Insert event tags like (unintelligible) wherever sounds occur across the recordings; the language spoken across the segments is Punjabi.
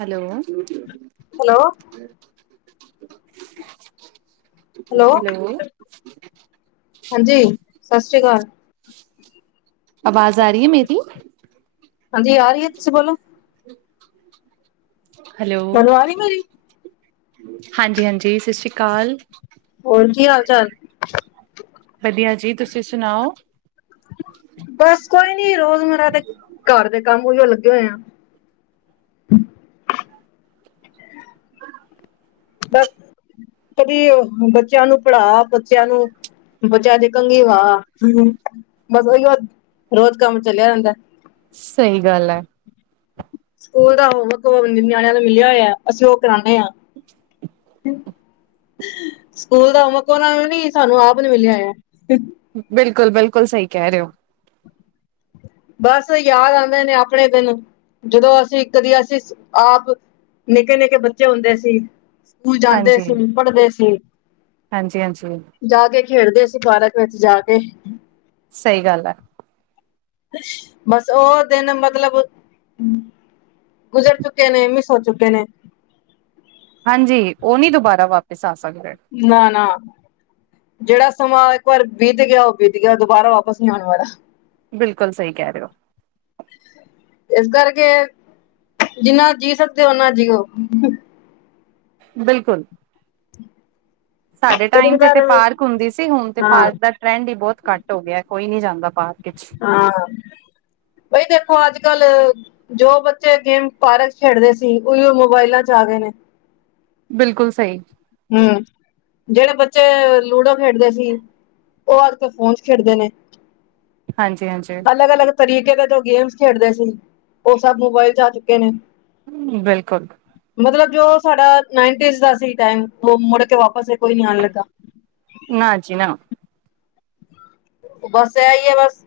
ਹੈਲੋ। ਹੈਲੋ। ਹ ਹੈਲੋੋ, ਹਾਂਜੀ ਸਤਿ ਸ਼੍ਰੀ ਅਕਾਲ। ਆਵਾਜ਼ ਆ ਰਹੀ ਹੈ ਮੇਰੀ। ਹਾਂਜੀ ਆ ਰਹੀ ਹੈ, ਤੁਸੀਂ ਬੋਲੋ। ਹੈਲੋ, ਤੁਹਾਨੂੰ ਆ ਰਹੀ ਮੇਰੀ ਹਾਂਜੀ ਹਾਂਜੀ ਸਤਿ ਸ਼੍ਰੀ ਅਕਾਲ। ਹੋਰ ਕੀ ਹਾਲ ਚਾਲ। ਵਧੀਆ ਜੀ, ਤੁਸੀਂ ਸੁਣਾਓ। ਬਸ ਕੋਈ ਨੀ ਰੋਜ਼ਮਰਰਾ ਦੇ, ਘਰ ਦੇ ਕੰਮ ਉਹੀਓ ਲੱਗੇ ਹੋਏ ਆ। ਬਸ ਕਦੀ ਬੱਚਿਆਂ ਨੂੰ ਪੜਾ, ਬੱਚਿਆਂ ਨੂੰ ਬੱਚਿਆਂ ਦੇ ਕੰਗੀ ਵਾਹ। ਬੱਸ ਓਹੀ ਰੋਜ ਕੰਮ ਚਲਿਆ ਰਹਿੰਦਾ। ਸਹੀ ਗੱਲ ਹੈ। ਸਕੂਲ ਦਾ ਹੋਮਵਰਕ ਨਿਆਣਿਆਂ ਨੂੰ ਮਿਲਿਆ ਹੋਇਆ। ਅਸੀਂ ਉਹ ਕਰਾਉਂਦੇ ਹਾਂ। ਅੱ ਸਕੂਲ ਦਾ ਹੋਮਵਰਕ ਉਹਨਾਂ ਨੂੰ ਨੀ, ਸਾਨੂੰ ਆਪ ਨੂੰ ਮਿਲਿਆ ਹੋਇਆ। ਬਿਲਕੁਲ, ਬਿਲਕੁਲ ਸਹੀ ਕਹਿ ਰਹੇ ਹੋ। ਬਸ ਯਾਦ ਆਉਂਦੇ ਨੇ ਆਪਣੇ ਦਿਨ। ਜਦੋਂ ਅਸੀਂ ਇੱਕ ਦੀ ਅਸੀਂ ਆਪ ਨਿੱਕੇ ਨਿੱਕੇ ਬੱਚੇ ਹੁੰਦੇ ਸੀ, ਸਕੂਲ ਜਾਂਦੇ ਹਾਂਜੀ ਸੀ, ਪੜਦੇ ਸੀ। ਹਾਂਜੀ ਹਾਂਜੀ। ਜਾ ਕੇ ਖੇਡਦੇ ਸੀ, ਪਾਰਕ ਵਿੱਚ ਜਾ ਕੇ। ਸਹੀ ਗੱਲ ਹੈ। ਬਸ, ਉਹ ਦਿਨ ਮਤਲਬ ਗੁਜ਼ਰ ਚੁੱਕੇ ਨੇ, ਮਿਸ ਹੋ ਚੁੱਕੇ ਨੇ। ਹਾਂਜੀ, ਉਹ ਨਹੀਂ ਦੁਬਾਰਾ ਵਾਪਿਸ ਆ ਸਕਦੇ। ਨਾ ਨਾ। ਜਿਹੜਾ ਸਮਾਂ ਇੱਕ ਵਾਰ ਬੀਤ ਗਿਆ, ਉਹ ਬੀਤ ਗਿਆ ਉਹ ਦੁਬਾਰਾ ਵਾਪਸ ਨਹੀਂ ਆਉਣ ਵਾਲਾ। ਬਿਲਕੁਲ ਸਹੀ ਕਹਿ ਰਹੇ ਹੋ। ਇਸ ਕਰਕੇ, ਜਿੰਨਾ ਜੀਅ ਸਕਦੇ ਹੋ ਓਨਾ ਜੀਓ। ਬਿਲਕੁਲ। ਸਾਡੇ ਕਈ ਟਾਈਮ ਤੇ ਵਾਰ ਤੇ ਪਾਰਕ ਹੁੰਦੀ ਸੀ ਹੁਣ ਤੇ ਹਾਂ ਪਾਰਕ ਟਰੇਂਡ ਹੀ ਬਹੁਤ ਘੱਟ ਹੋ ਗਿਆ। ਕੋਈ ਨਹੀਂ ਜਾਂਦਾ ਪਾਰਕ ਚ ਹਾਂ, ਬਈ ਦੇਖੋ ਅੱਜ ਕੱਲ ਜੋ ਬੱਚੇ ਗੇਮ ਪਾਰਕ ਖੇਡਦੇ ਸੀ ਉਹੀ ਮੋਬਾਇਲਾਂ ਚ ਆ ਗਏ ਨੇ ਬਿਲਕੁਲ ਸਹੀ। ਹਮ, ਜਿਹੜੇ ਬੱਚੇ ਲੂਡੋ ਖੇਡਦੇ ਸੀ! ਉਹ ਅਜ ਕਲ ਤੇ ਫੋਨ 'ਚ ਖੇਡਦੇ ਨੇ ਹਾਂਜੀ ਹਾਂਜੀ ਅਲੱਗ ਅਲੱਗ ਤਰੀਕੇ ਦੇ ਜੋ ਗੇਮਸ ਖੇਡਦੇ ਸੀ, ਉਹ ਸਭ ਮੋਬਾਇਲ ਚ ਆ ਚੁੱਕੇ ਨੇ। ਹਮ ਬਿਲਕੁਲ ਮਤਲਬ ਜੋ ਸਾਡਾ ਨਾਈਨਟੀਜ਼ ਦਾ ਸੀ ਟਾਈਮ, ਉਹ ਮੁੜ ਕੇ ਵਾਪਸ ਕੋਈ ਨੀ ਆਉਣ ਲੱਗਾ ਨਾ ਜੀ ਨਾ- ਉਹ ਬੱਸ ਆਈ ਆ, ਬਸ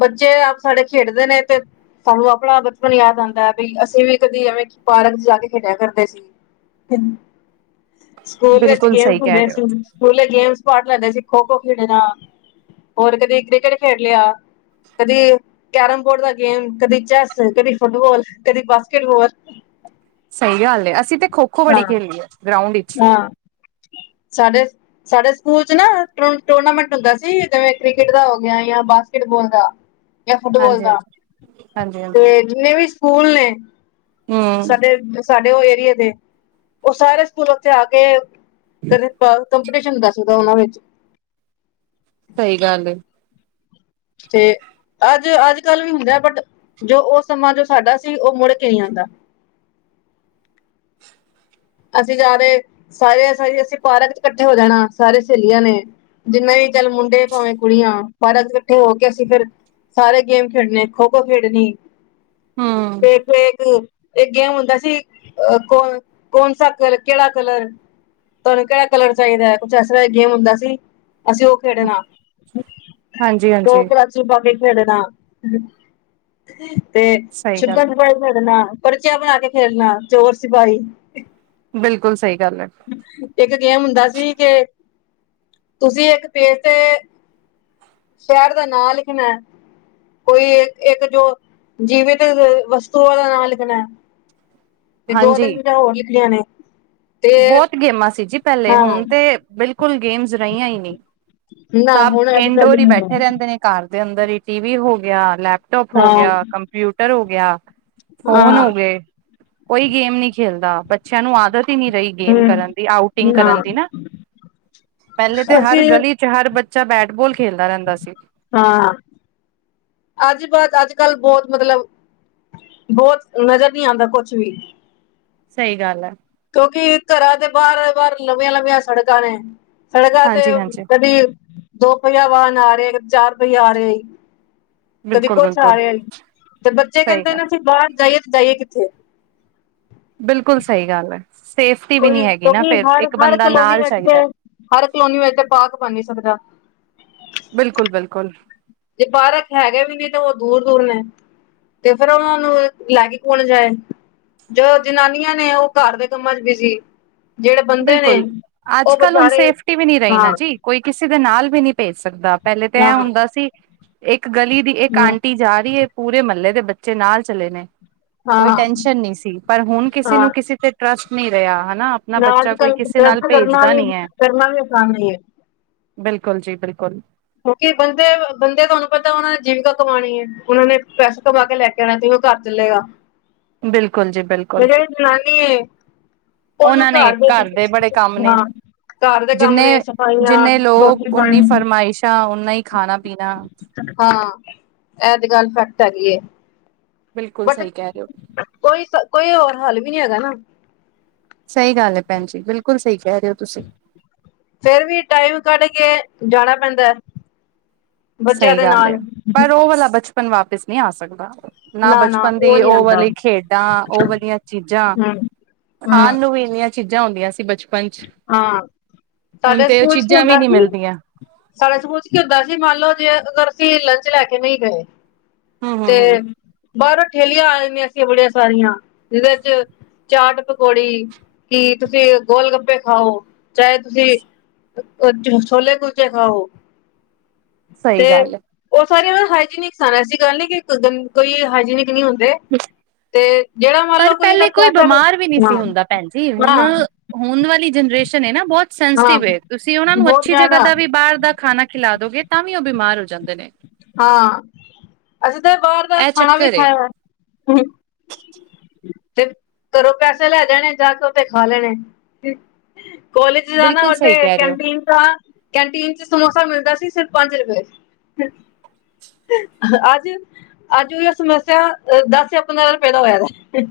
ਬੱਚੇ ਸਾਡੇ ਖੇਡਦੇ ਨੇ ਤੇ, ਸਾਨੂੰ ਆਪਣਾ ਬਚਪਨ ਯਾਦ ਆਉਂਦਾ ਬੀ ਅਸੀਂ ਵੀ ਕਦੀ ਪਾਰਕ ਜਾ ਕੇ ਖੇਡਿਆ ਕਰਦੇ ਸੀ। ਸਕੂਲ ਵਿੱਚ ਬਿਲਕੁਲ ਗੇਮ ਸਹੀ ਕਹਿ ਹੁੰਦੇ ਰਹੇ ਹੋ ਸੀ। ਸਕੂਲੇ ਗੇਮਸ ਪਾਰਟ ਲੈਂਦੇ ਸੀ ਖੋ ਖੋ ਖੇਡਣਾ, ਹੋਰ ਕਦੇ ਕ੍ਰਿਕਟ ਖੇਡ ਲਿਆ। ਕਦੀ ਕੈਰਮ ਬੋਰਡਦਾ ਗੇਮ, ਕਦੀ ਚੈੱਸ, ਕਦੀ ਫੁਟਬੋਲ, ਕਦੀ ਬਾਸਕਿਟਬੋਲ। (unintelligible) ਸਹੀ ਗੱਲ ਏ। ਅਸੀ ਤੇ ਖੋ ਖੋ ਬੜੀ ਖੇਲੀ ਏ ਗਰਾਊਂਡ ਇਚ, ਹਮ। ਸਾਡੇ ਸਾਡੇ ਸਕੂਲ ਚ ਨਾ ਟੂਰਨਾਮੈਂਟ ਹੁੰਦਾ ਸੀ ਜਿਵੇਂ ਕ੍ਰਿਕਟ ਦਾ ਹੋ ਗਿਆ ਕ੍ਰਿਕਟਬਾਲ ਦਾ ਜਾਂ ਫੁੱਟਬਾਲ ਦਾ ਹਾਂਜੀ-ਹਾਂਜੀ, ਹਾਂਜੀ-ਹਾਂਜੀ। ਤੇ ਜਿੰਨੇ ਵੀ ਸਕੂਲ ਨੇ, ਹੂੰ, ਸਾਡੇ ਸਾਡੇ ਉਹ ਏਰੀਏ ਦੇ ਉਹ ਸਾਰੇ ਸਕੂਲ ਉੱਥੇ ਆ ਕੇ, ਕਦੇ ਕੰਪੀਟੀਸ਼ਨ ਹੁੰਦਾ ਸੀ ਉਹਨਾਂ ਵਿੱਚ। ਸਹੀ ਗੱਲ ਹੈ। ਤੇ ਅੱਜ, ਅੱਜ-ਕੱਲ੍ਹ ਵੀ ਹੁੰਦਾ ਬਟ ਜੋ ਉਹ ਸਮਾਂ ਜੋ ਸਾਡਾ ਸੀ, ਉਹ ਮੁੜ ਕੇ ਨਹੀਂ ਆਉਂਦਾ। ਅਸੀਂ ਜਾਦੇ ਸਾਰੇ ਅਸੀਂ ਪਾਰਕ ਚ ਇਕੱਠੇ ਹੋ ਜਾਣਾ ਸਾਰੇ ਸਹੇਲੀਆਂ ਨੇ, ਜਿੰਨੇ ਵੀ ਚੱਲ ਮੁੰਡੇ ਭਾਵੇਂ ਕੁੜੀਆਂ ਪਰ ਇਕੱਠੇ ਹੋ ਕੇ ਅਸੀਂ ਫਿਰ ਸਾਰੇ ਗੇਮ ਖੇਡਣੇ, ਖੋ ਖੋ ਖੇਡਣੀ ਹੂੰ, ਤੇ ਫੇਕ ਇੱਕ ਗੇਮ ਹੁੰਦਾ ਸੀ ਅ ਕੋ ਕੌਣ ਸਾ ਕਲਰ ਕਿਹੜਾ ਕਲਰ। ਤੁਹਾਨੂੰ ਕਿਹੜਾ ਕਲਰ ਚਾਹੀਦਾ ਹੈ ਕੁਛ ਐਸ ਤਰ੍ਹਾ ਐਸ ਤਰ੍ਹਾ ਗੇਮ ਹੁੰਦਾ ਸੀ, ਅਸੀਂ ਉਹ ਖੇਡਣਾ ਹਾਂਜੀ-ਹਾਂਜੀ ਉਹ ਸੁਹਬਾ ਵੀ ਖੇਡਣਾ, ਤੇ ਸਹੀ ਗੱਲ ਚੁਪਣ ਏ, ਛੁਪਾਈ ਖੇਡਣਾ, ਪਰਚਿਆ ਬਣਾ ਕੇ ਖੇਲਨਾ ਚੋਰ ਸਿਪਾਹੀ ਬਿਲਕੁਲ ਸਹੀ ਗੱਲ ਹੈ। ਇੱਕ ਗੇਮ ਹੁੰਦਾ ਸੀ ਕਿ ਤੁਸੀਂ ਇੱਕ ਪੇਜ ਤੇ ਸ਼ਹਿਰ ਦਾ ਨਾਂ ਲਿਖਣਾ ਹੈ, ਕੋਈ ਇੱਕ ਜੋ ਜੀਵਿਤ ਵਸਤੂਆਂ ਦਾ ਨਾਂ ਲਿਖਣਾ ਹੈ। ਤੇ ਦੋ ਤਿੰਨ ਚੀਜਾ ਹੋਰ ਲਿਖਣੀਆਂ ਨੇ, ਤੇ ਬੋਤ ਗੇਮਾਂ ਸੀ ਜੀ ਪਹਿਲੇ, ਹਾਂ ਹੁਣ ਤੇ ਬਿਲਕੁਲ ਗੇਮਸ ਰਹੀਆਂ ਈ ਨਈ। ਨਾ ਸਭ ਹੁਣ ਅੱਜ ਕੱਲ ਇੰਡੋਰ ਹੀ ਨੀ ਹੈ ਬੈਠੇ ਰਹਿੰਦੇ ਨੇ। ਘਰ ਦੇ ਅੰਦਰ ਹੀ ਟੀਵੀ ਹੋ ਗਿਆ, ਲੈਪਟੋਪ ਹੋ ਹਾਂ ਗਿਆ, ਕੰਪਿਊਟਰ ਹੋ ਗਿਆ, ਫੋਨ ਹਾਂ ਹੋਗੇ। ਕੋਈ ਗੇਮ ਨੀ ਖੇਲਦਾ ਬੱਚੇਆਂ ਨੂੰ ਆਦਤ ਈ ਨੀ ਰਹੀ ਗੇਮ ਹਮ ਕਰਨ ਦੀ, ਆਊਟਿੰਗ ਕਰਨ ਦੀ ਨਾ ਪਹਿਲੇ ਤੇ ਹਰ ਅਸੀਂ ਗਲੀ ਹਰ ਬੱਚਾ ਬੈਟਬੋਲ ਖੇਲਦਾ ਰਹਿੰਦਾ ਸੀ। ਹਾਂ, ਅੱਜ ਬਾਤ ਅੱਜ ਕੱਲ ਬਹੁਤ ਮਤਲਬ ਬਹੁਤ ਨਜ਼ਰ ਨਹੀਂ ਆਉਂਦਾ ਕੁਛ ਵੀ। ਸਹੀ ਗੱਲ ਹੈ। ਕਿਉਂਕਿ ਘਰਾਂ ਦੇ ਬਾਹਰ ਬਾਹਰ ਲੰਬੀਆਂ ਲੰਬੀਆਂ ਸੜਕਾਂ ਨੇ, ਸੜਕਾਂ ਤੇ ਹਾਂਜੀ ਹਾਂਜੀ ਕਦੀ ਦੋ ਪਹੀਆ ਵਾਹਨ ਆ ਰਿਹਾ, ਕਦੇ ਚਾਰ ਪਈਆ ਆ ਰਿਹਾ ਸੀ। ਤੇ ਕਦੀ ਬਿਲਕੁਲ ਕੁਛ ਆ ਬਿਲਕੁਲ ਰਿਹਾ ਜੀ ਤੇ ਬੱਚੇ ਸਹੀ ਕਹਿੰਦੇ ਗੱਲ ਨਾ ਅਸੀਂ ਬਾਹਰ ਜਾਈਏ ਤੇ ਜਾਈਏ ਕਿੱਥੇ। ਬਿਲਕੁਲ ਸਈ ਗੱਲ ਐ, ਸੇਫਟੀ ਵੀ ਕੋਈ ਨੀ ਹੈਗੀ ਨਾ ਕਿਉਂਕਿ ਫੇਰ ਇੱਕ ਹਰ-ਹਰ ਬੰਦਾ ਕਲੋਨੀ ਨਾਲ ਵਿੱਚ ਤੇ ਚਾਈਦਾ। ਹਰ ਕਲੋਨੀ ਵਿੱਚ ਪਾਰਕ ਬਣ ਨੀ ਸਕਦਾ। ਬਿਲਕੁਲ -ਬਿਲਕੁਲ। ਜੇ ਪਾਰਕ ਹੈਗੇ ਵੀ ਨੀ ਤੇ ਓ ਦੂਰ-ਦੂਰ ਨੇ ਤੇ ਫੇਰ ਓਨੂੰ ਲੈ ਕੇ ਕੌਣ ਜਾਏ। ਜੋ ਜਨਾਨੀਆਂ ਨੇ ਓ ਘਰ ਦੇ ਕੰਮਾਂ ਚ ਬਿਜੀ ਜੇੜੇ ਬੰਦੇ ਨੇ ਬਿਲਕੁਲ ਅੱਜ ਓ ਕੱਲ੍ਹ ਹੁਣ ਵਿਚਾਰੇ, ਸੇਫਟੀ ਵੀ ਨਹੀਂ ਰਹੀ ਹਾਂ ਨਾ ਜੀ ਕੋਈ ਕਿਸੇ ਦੇ ਨਾਲ ਵੀ ਨਈ ਭੇਜ ਸਕਦਾ ਪੈਲੇ ਤਾਂ ਏ ਹੁੰਦਾ ਸੀ ਇੱਕ ਗਲੀ ਦੀ ਇੱਕ ਹੂੰ ਆਂਟੀ ਜਾ ਰਈ ਏ ਪੂਰੇ ਮਲੇ ਦੇ ਬੱਚੇ ਨਾਲ ਚਲੇ ਨੇ। ਹਾਂ ਕੋਈ ਟੈਸ਼ਨ ਨਈ ਸੀ ਪਰ ਹੁਣ ਕਿਸੇ ਹਾਂ ਨੂੰ ਕਿਸੇ ਤੇ ਟਰਸਟ ਨਈ ਰੇਆ ਹਨਾ। ਆਪਣਾ ਬੱਚਾ ਕੋਈ ਕਿਸੇ ਨਾਲ ਭੇਜਦਾ ਨਹੀਂ ਹੈ (unintelligible) ਬਿਲਕੁਲ ਜੀ ਬਿਲਕੁਲ। ਕਿਉਂਕਿ ਬੰਦੇ ਬੰਦੇ ਤੁਆਨੂੰ ਪਤਾ ਓਨਾਂ ਨੇ ਜੀਵਿਕਾ ਕਮਾਣੀ ਏ ਓਨਾ ਨੇ ਪੈਸੇ ਕਮਾ ਕੇ ਲੈ ਕੇ ਕੈਂਣਾ ਤੁਸੀ ਓ ਕਰ ਚੱਲੇਗਾ, ਬਿਲਕੁਲ ਜੀ ਮੈਂ ਬਿਲਕੁਲ ਜੇੜੀ ਜਨਾਨੀ ਏ ਓਨੂੰ ਉਹਨਾਂ ਨੇ ਘਰ ਦੇ ਬੜੇ ਕੰਮ ਨੇ (unintelligible) ਘਰ ਦੇ ਕੰਮ ਜਿੰਨੇ ਨੇ ਸਫਾਈਆਂ, ਰੋਟੀ, ਪਾਣੀ। ਆਹੋ ਨਈ ਖਾਣਾ ਪੀਣਾ। ਹਾਂ, ਐ ਤੇ ਗੱਲ ਸੱਚ ਹੈਗੀ ਐ। ਬਿਲਕੁਲ ਸਈ ਕੈ ਰਏ ਓ। ਕੋਈ ਤ ਕੋਈ ਹੋਰ ਹੱਲ ਵੀ ਨੀ ਹੈਗਾ ਨਾ। ਸਈ ਗੱਲ ਏ ਭੈਣ ਜੀ ਬਿਲਕੁਲ ਸਈ ਕੈ ਰਏ ਓ ਤੁਸੀਂ। ਫੇਰ ਵੀ ਟਾਈਮ ਕੱਢ ਕੇ ਜਾਣਾ ਪੈਂਦਾ ਐ। ਸਈ ਗੱਲ ਐ ਪਰ ਓ ਵਾਲਾ ਬਚਪਨ ਵਾਪਿਸ ਨਈ ਆ ਸਕਦਾ। ਨਾ ਬਚਪਨ ਉਹ ਦੀ ਨੀ ਓ ਆਉਂਦਾ ਵਾਲੀ ਖੇਡਾਂ ਓ ਵਾਲੀਆਂ ਚੀਜ਼ਾਂ। ਹਮ ਖਾਣ ਹਮ ਨੂੰ ਵੀ ਇੰਨੀਆਂ ਚੀਜ਼ਾਂ ਹੁੰਦੀਆਂ ਸੀ ਬਚਪ ਪਨ ਚ, ਹਾਂ ਹੁਣ ਸਾਡੇ ਤੇ ਏ ਸਕੂਲ ਚ ਚੀਜ਼ਾਂ ਵੀ ਹੁੰਦਾ ਨੀ ਸੀ ਮਿਲਦੀਆਂ। ਸਾਡੇ ਸਕੂਲ ਕੀ ਹੁੰਦਾ ਸੀ ਮੰਨ ਲੋ ਜੇ ਅਗਰ ਅਸੀਂ ਲੰਚ ਲੈ ਕੇ ਨਈ ਗਏ ਹਮ ਹਮ ਤੇ, ਹਮ ਬਾਰੋਂ ਠੇਲੀਆਂ ਆ ਜਾਂਦੀਆ ਸੀ ਬੜੀਆਂ ਸਾਰੀਆਂ ਜਿਹਦੇ ਚ ਚਾਟ ਪਕੌੜੀ, ਕੀ ਤੁਸੀਂ ਗੋਲ ਗੱਪੇ ਖਾਓ, ਚਾਏ ਤੁਸੀਂ ਅ ਛੋਲੇ ਕੁਲਚੇ ਖਾਓ। ਸਹੀ ਤੇ ਗੱਲ ਹੈ ਓ ਸਾਰੀਆਂ ਨ ਹਾਈਜੀਨਿਕ ਸਨ ਐਸੀ ਗੱਲ ਨੀ ਕਿ ਗਂ ਕੋਈ ਹਾਈਜੀਨਿਕ ਨਈ ਹੁੰਦੇ। ਤੇ ਜਿਹੜਾ ਪਰ ਮੰਨਲਓ ਕੋਈ ਪਹਿਲੇ ਅਗਰ ਪਰੌਠਾ ਬਿਮਾਰ ਨਾ-ਨਾ ਹੋਣ ਵਾਲੀ ਜਨਰੇਸ਼ਨ ਏ ਨਾ ਬੌ ਹਾਂ ਸਸਟਿਵ ਏ ਤੁਸੀਂ ਓਨਾਂ ਨੂੰ ਬਹੁਤ ਅੱਛੀ ਜਗ੍ਹਾ ਜ਼ਿਆਦਾ ਦਾ ਵੀ ਬਾਰ ਦਾ ਖਾਣਾ ਖਿਲਾ ਦੋਗੇ ਤਾਂ ਵੀ ਬਿਮਾਰ ਹੋ ਜਾਂਦੇ ਨੇ। ਹਾਂ, ਅਸੀਂ ਤਾਂ ਬਾਰ ਦਾ ਇਹ ਖਾਣਾ ਵੀ ਚੱਕਰ ਏ ਖਾਇਆ ਤੇ ਘਰੋਂ ਪੈਸੇ ਲੈ ਜਾਣੇ ਜਾ ਕੇ ਉਥੇ ਖਾ ਲੈਣੇ। ਕੋਲਜ ਜਾਣਾ ਬਿਲਕੁਲ ਉੱਥੇ ਸਹੀ ਕਹਿ ਰਹੇ ਹੋ ਕੰਟੀਨ ਤਾਂ ਕੈਂਟੀਨ ਚ ਸਮੋਸਾ ਮਿਲਦਾ ਸੀ ਸਿਰਫ ਪੰਜ ਰੁਪਏ ਚ। ਅੱਜ-ਅੱਜ ਓਏ ਸਮੋਸਾ ਏ ਦੱਸ ਜਾਂ ਪੰਦਰਾਂ ਰੁਪਏ ਦਾ ਹੋਇਆ। (inaudible)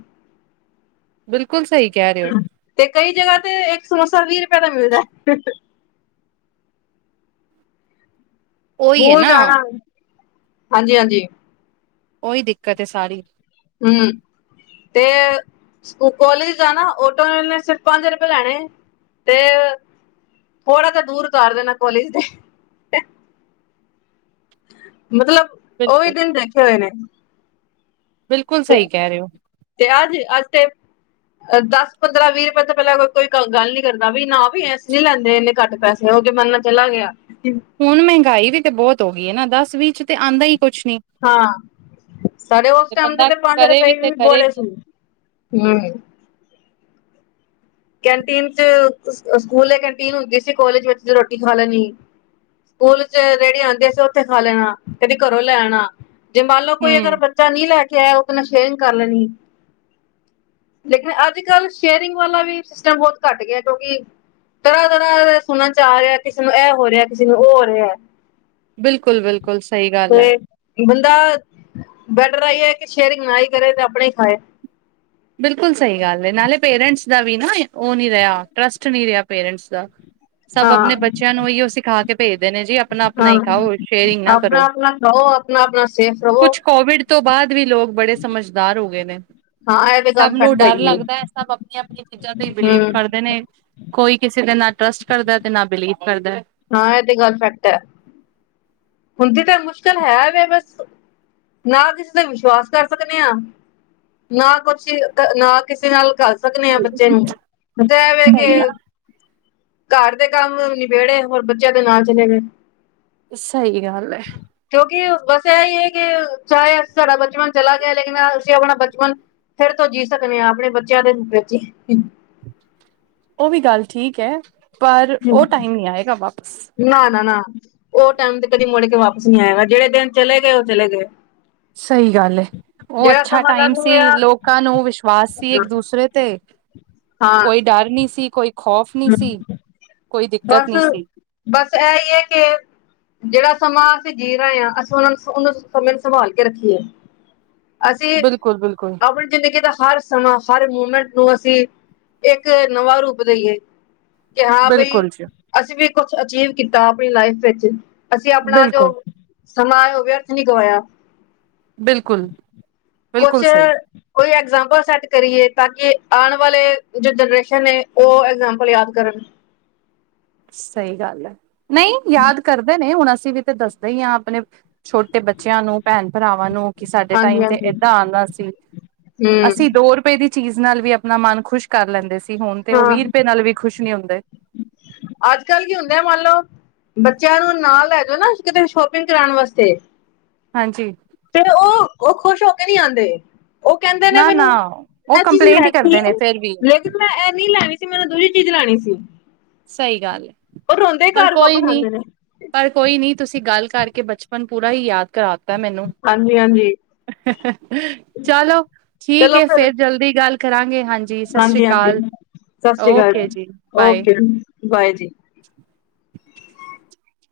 ਬਿਲਕੁਲ ਸਈ ਕੈ ਰਏ ਓ। ਤੇ ਕਈ ਜਗ੍ਹਾ ਤੇ ਇੱਕ ਸਮੋਸਾ ਵੀ ਰੁਪਏ ਦਾ ਮਿਲਦੈ। ਉਹੀ ਹੈ ਬੂਲ ਨਾ ਜਾਣਾ, ਹਾਂਜੀ-ਹਾਂਜੀ। ਓਈ ਦਿੱਕਤ ਏ ਸਾਰੀ। ਹੂੰ। ਤੇ ਕੋਲਜ ਜਾਣਾ ਔਟੋ ਵਾਲੇ ਨੇ ਸਿਰਫ ਪੰਜ ਰੁਪਏ ਲੈਣੇ। ਤੇ ਥੋੜਾ ਜਾ ਦੂਰ ਤਾਰ ਦੇਣਾ ਕਾਲਜ ਦੇ ਮਤਲਬ ਓਵੀ ਬਿਲਕੁਲ ਦਿਨ ਦੇਖੇ ਹੋਏ ਨੇ। ਬਿਲਕੁਲ ਸਈ ਕੈ ਰਏ ਓ। ਤੇ ਅੱਜ ਅੱਜ ਤੇ ਦਸ ਪੰਦਰਾਂ ਵੀਹ ਰੁਪਏ ਤੋਂ ਪਹਿਲਾਂ ਕੋਈ ਗੱਲ ਨੀ ਕਰਦਾ ਵੀ ਨਾ ਵੀ ਅਸੀਂ ਨੀ ਲੈਂਦੇ ਇੰਨੇ ਘੱਟ ਪੈਸੇ ਤੇ ਓ ਜਮਾਨਾ ਚਲਾ ਗਆ। ਹੁਣ ਮਹਿੰਗਾਈ ਵੀ ਤੇ ਬਹੁਤ ਹੋ ਗਈ ਐ ਨਾ ਦੱਸ ਵੀਹ ਚ ਤੇ ਆਂਦਾ ਹੀ ਕੁਛ ਨੀ। ਹਾਂ। ਸਾਡੇ ਓਸ ਟੈਮ ਦੇ ਬੰਦਾ ਤੇ ਪੰਜ ਕਰੇ ਰੁਪੇ ਤੇ ਵੀ ਕਰੇ ਬੋੜੇ ਕੀ ਸੀ ਹੂੰ। ਕੈਂਟੀਨ ਚ ਸਕੂਲੇ ਕੈਂਟੀਨ ਹੁੰਦੀ ਸੀ, ਕਾਲਜ ਵਿੱਚ ਰੋਟੀ ਖਾ ਲੈਣੀ। ਸਕੂਲ ਚ ਰੇਹੜੀ ਆਂਦੇ ਸੀ ਓਥੇ ਖਾ ਲੈਣਾ। ਕਦੀ ਘਰੋਂ ਲੈ ਆਣਾ। ਜੇ ਮੰਨ ਲਓ ਕੋਈ ਹਮ ਅਗਰ ਬੱਚਾ ਨਹੀਂ ਲੈ ਕੇ ਆਇਆ ਉਹਦੇ ਨੇ ਸ਼ੇਅਰਿੰਗ ਕਰ ਲੈਣੀ। ਲੇਕਿਨ ਅੱਜ ਕੱਲ੍ਹ ਸ਼ੇਅਰਿੰਗ ਵਾਲਾ ਵੀ ਸਿਸਟਮ ਬਹੁਤ ਘੱਟ ਗਿਆ ਕਿਉਂਕਿ ਤਰ੍ਹਾਂ ਤਰ੍ਹਾਂ ਤੇ ਸੁਣਨਾ ਚ ਆ ਰਿਹਾ ਕਿਸੇ ਨੂੰ ਐ ਹੋ ਰਿਹਾ ਕਿਸੇ ਨੂੰ ਓ ਹੋ ਰਿਹਾ ਐ। ਬਿਲਕੁਲ ਬਿਲਕੁਲ ਸਹੀ ਗੱਲ ਹੈ। ਤੇ ਬੰਦਾ ਬੈਟਰ ਹੀ ਹੈ ਕਿ ਸ਼ੇਅਰਿੰਗ ਨਾ ਹੀ ਕਰੇ ਤੇ ਆਪਣੇ ਹੀ ਖਾਏ। ਬਿਲਕੁੱਲ ਸਈ ਗੱਲ ਏ ਨਾਲੇ ਪੇਰੈਂਟਸ ਦਾ ਵੀ ਨਾ ਓ ਨੀ ਰਿਆ ਟਰੱਸਟ ਨੀ ਰਿਆ ਪੇਰੈਂਟਸ ਦਾ। (unintelligible) ਸਭ ਆਪਣੇ ਬੱਚਿਆਂ ਨੂੰ ਹੀ ਉਹ ਸਿਖਾ ਕੇ ਭੇਜਦੇ ਨੇ ਜੀ ਆਪਣਾ ਆਪਣਾ ਹਾਂ ਹੀ ਖਾਓ ਸ਼ੇਅਰਿੰਗ ਨਾ ਆਪਣਾ ਕਰੋ। ਆਪਣਾ ਖਾਓ, ਆਪਣਾ ਆਪਣਾ ਸੇਫ ਰਵੋ। ਕੁਛ ਕੋਵਿਡ ਤੋਂ ਬਾਅਦ ਵੀ ਲੋਕ ਬੜੇ ਸਮਝਦਾਰ ਹੋ ਗਏ ਨੇ। ਹਾਂ ਇਹ ਤੇ ਸਭ ਗੱਲ ਨੂੰ ਫੈਕਟ ਡਰ ਹੈਗੀ ਹੈ ਲੱਗਦਾ ਸਭ ਆਪਣੀਆਂ-ਆਪਣੀਆਂ ਚੀਜ਼ਾਂ ਤੇ ਬਿਲੀਵ ਹਮ ਕਰਦੇ ਨੇ। ਕੋਈ ਕਿਸੇ ਦੇ ਨਾ ਟਰੱਸਟ ਕਰਦਾ ਤੇ ਨਾ ਬਿਲੀਵ ਕਰਦਾ। ਹਾਂ ਏ ਤੇ ਗਲ ਫੈਕਟ ਐ। ਹੁੰਦੀ ਤਾਂ ਮੁਸ਼ਕਿਲ ਹੈ ਵੀ ਬਸ ਨਾ ਕਿਸੇ ਤੇ ਵਿਸ਼ਵਾਸ ਕਰ ਸਕਦੇ ਆ। ਨਾ ਕੁੱਛ ਨਾ ਕਿਸੇ ਨਾਲ ਘਲ ਸਕਨੇ ਆ ਬੱਚੇ ਨੂੰ ਏ (unintelligible) ਘਰ ਦੇ ਕੰਮ ਨਿਬੇੜੇ ਹੋਰ ਬੱਚਿਆਂ ਦੇ ਨਾ ਚਲੇ ਗਏ। ਸਈ ਗੱਲ ਐ। ਕਿਉਂਕਿ ਬਸ ਇਹ ਹੀ ਹੈ ਕਿ ਚਾਹੇ ਸਾਡਾ ਬਚਪਨ ਚਲਾ ਗਿਆ ਲੇਕਿਨ ਅਸੀਂ ਆਪਣਾ ਬਚਪਨ ਫੇਰ ਤੋਂ ਜੀ ਸਕਦੇ ਆ ਆਪਣੇ ਬੱਚਿਆਂ ਦੇ ਵਿੱਚ ਹੀ। ਓ ਵੀ ਗੱਲ ਠੀਕ ਐ ਪਰ ਓ ਟਾਈਮ ਨੀ ਆਏਗਾ ਵਾਪਸ। ਨਾ-ਨਾ-ਨਾ ਓ ਟੈਮ ਤੇ ਕਦੇ ਮੁੜ ਕੇ ਵਾਪਿਸ ਨੀ ਆਏਗਾ ਜੇੜੇ ਦਿਨ ਚਲੇ ਗਏ ਓ ਚਲੇ ਗਏ। ਸਹੀ ਗੱਲ ਹੈ। ਓ ਜਿਹੜਾ ਅੱਛਾ ਸਮਾਂ ਟਾਈਮ ਲੰਘ ਸੀ ਗਿਆ ਲੋਕਾਂ ਨੂੰ ਵਿਸ਼ਵਾਸ ਸੀ ਇੱਕ ਦੂਸਰੇ ਤੇ। ਹਾਂ ਕੋਈ ਡਰ ਨਹੀਂ ਸੀ ਕੋਈ ਖੌਫ ਨਹੀਂ ਸੀ। ਕੋਈ ਦਿੱਕਤ ਬਸ ਨਹੀਂ ਸੀ। ਬਸ ਇਹ ਹੀ ਹੈ ਕਿ ਜਿਹੜਾ ਸਮਾਂ ਅਸੀਂ ਜੀ ਰਹੇ ਹਾਂ ਅਸੀਂ ਉਹ ਨੂੰ ਉਹਨੂੰ ਸਮੇਂ ਨੂੰ ਸੰਭਾਲ ਕੇ ਰੱਖੀਏ। ਅਸੀਂ ਬਿਲਕੁਲ, ਬਿਲਕੁਲ, ਆਪਣੀ ਜ਼ਿੰਦਗੀ ਦਾ ਹਰ ਸਮਾਂ ਹਰ ਮੂਮੈਂਟ ਨੂੰ ਅਸੀਂ ਇੱਕ ਨਵਾਂ ਰੂਪ ਦਈਏ। ਕਿ ਹਾਂ ਬਈ ਬਿਲਕੁਲ ਜੀ, ਅਸੀਂ ਵੀ ਕੁੱਛ ਅਚੀਵ ਕੀਤਾ ਆਪਣੀ ਲਾਈਫ ਵਿੱਚ। ਅਸੀਂ ਆਪਣਾ ਜੋ ਬਿਲਕੁਲ, ਸਮਾਂ ਹੈ ਉਹ ਵਿਅਰਥ ਨਹੀਂ ਗਵਾਇਆ। ਬਿਲਕੁਲ ਕੁਛ ਬਿਲਕੁਲ ਸਹੀ। ਕੋਈ ਐਗਜ਼ਮਪਲ ਸੈੱਟ ਕਰੀਏ ਤਾਂ ਕਿ ਆਣ ਵਾਲੇ ਜੋ ਜਨਰੇਸ਼ਨ ਨੇ ਉਹ ਐਗਜ਼ਮਪਲ ਯਾਦ ਕਰਨ। ਸਹੀ ਗੱਲ ਹੈ ਨਹੀਂ ਯਾਦ ਕਰਦੇ ਨੇ ਹੁਣ ਅਸੀਂ ਵੀ ਤੇ ਦੱਸਦੇ ਈ ਆ ਆਪਣੇ ਛੋਟੇ ਬੱਚਿਆਂ ਨੂੰ ਭੈਣ ਭਰਾਵਾਂ ਨੂੰ। ਕੀ ਸਾਡੇ ਟਾਈਮ ਹਾਂਜੀ ਤੇ ਹਾਂਜੀ ਏਦਾਂ ਆਂਦਾ ਸੀ ਹਮ ਅਸੀਂ (unintelligible) ਰੁਪਏ ਦੀ ਚੀਜ਼ ਨਾਲ ਵੀ ਆਪਣਾ ਮਨ ਖੁਸ਼ ਕਰ ਲੈਂਦੇ ਸੀ ਹੁਣ ਤੇ ਉਹ ਹਾਂ ਵੀਹ ਰੁਪਏ ਨਾਲ ਵੀ ਖੁਸ਼ ਨਹੀਂ ਹੁੰਦੇ। ਅੱਜ ਕੱਲ ਕੀ ਹੁੰਦੇ ਆ ਮੰਨ ਲਓ। ਬੱਚਿਆਂ ਨੂੰ ਨਾਲ ਲੇਜੋ ਨਾ ਕਿਤੇ ਸ਼ੋਪਿੰਗ ਕਰਾਣ ਵਾਸਤੇ। ਹਾਂਜੀ। ਤੇ ਉਹ ਉਹ ਖੁਸ਼ ਹੋ ਕੇ ਨਹੀਂ ਆਂਦੇ। ਉਹ ਕਹਿੰਦੇ ਨੇ ਨਾ, ਮੈਨੂੰ, ਨਾ ਉਹ ਇਹ ਚੀਜ਼ ਕੰਪਲੇਂਟ ਲੈ ਹੀ ਤੀ ਕਰਦੇ ਨੇ ਫੇਰ ਵੀ ਏ ਕੀ ਮੈਂ ਐ ਨੀ ਲੈਣੀ ਸੀ। ਮੈਂਨੂੰ ਦੂਜੀ ਚੀਜ਼ ਲੈਣੀ ਸੀ। ਸਈ ਗੱਲ ਐ ਉਹ ਰੋਂਦੇ ਪਰ ਘਰ ਕੋਈ ਵਾਪਸ ਨੀ। ਆਉਂਦੇ ਨੇ ਪਰ ਕੋਈ ਨਹੀਂ ਤੁਸੀਂ ਗੱਲ ਕਰਕੇ ਬਚਪਨ ਪੂਰਾ ਹੀ ਯਾਦ ਕਰਾ ਤਾ ਮੈਨੂੰ। ਹਾਂਜੀ-ਹਾਂਜੀ। ਚਲੋ ਠੀਕ ਏ ਫੇਰ ਜਲਦੀ ਗੱਲ ਕਰਾਂਗੇ ਹਾਂਜੀ। ਸਤਿ ਸ੍ਰੀ ਹਾਂਜੀ-ਹਾਂਜੀ ਅਕਾਲ ਸਸ ਸ੍ਰੀ ਕਾਲ ਓਕੇ ਜੀ ਬਾਏ। ਓਕੇ ਬਾਏ ਜੀ।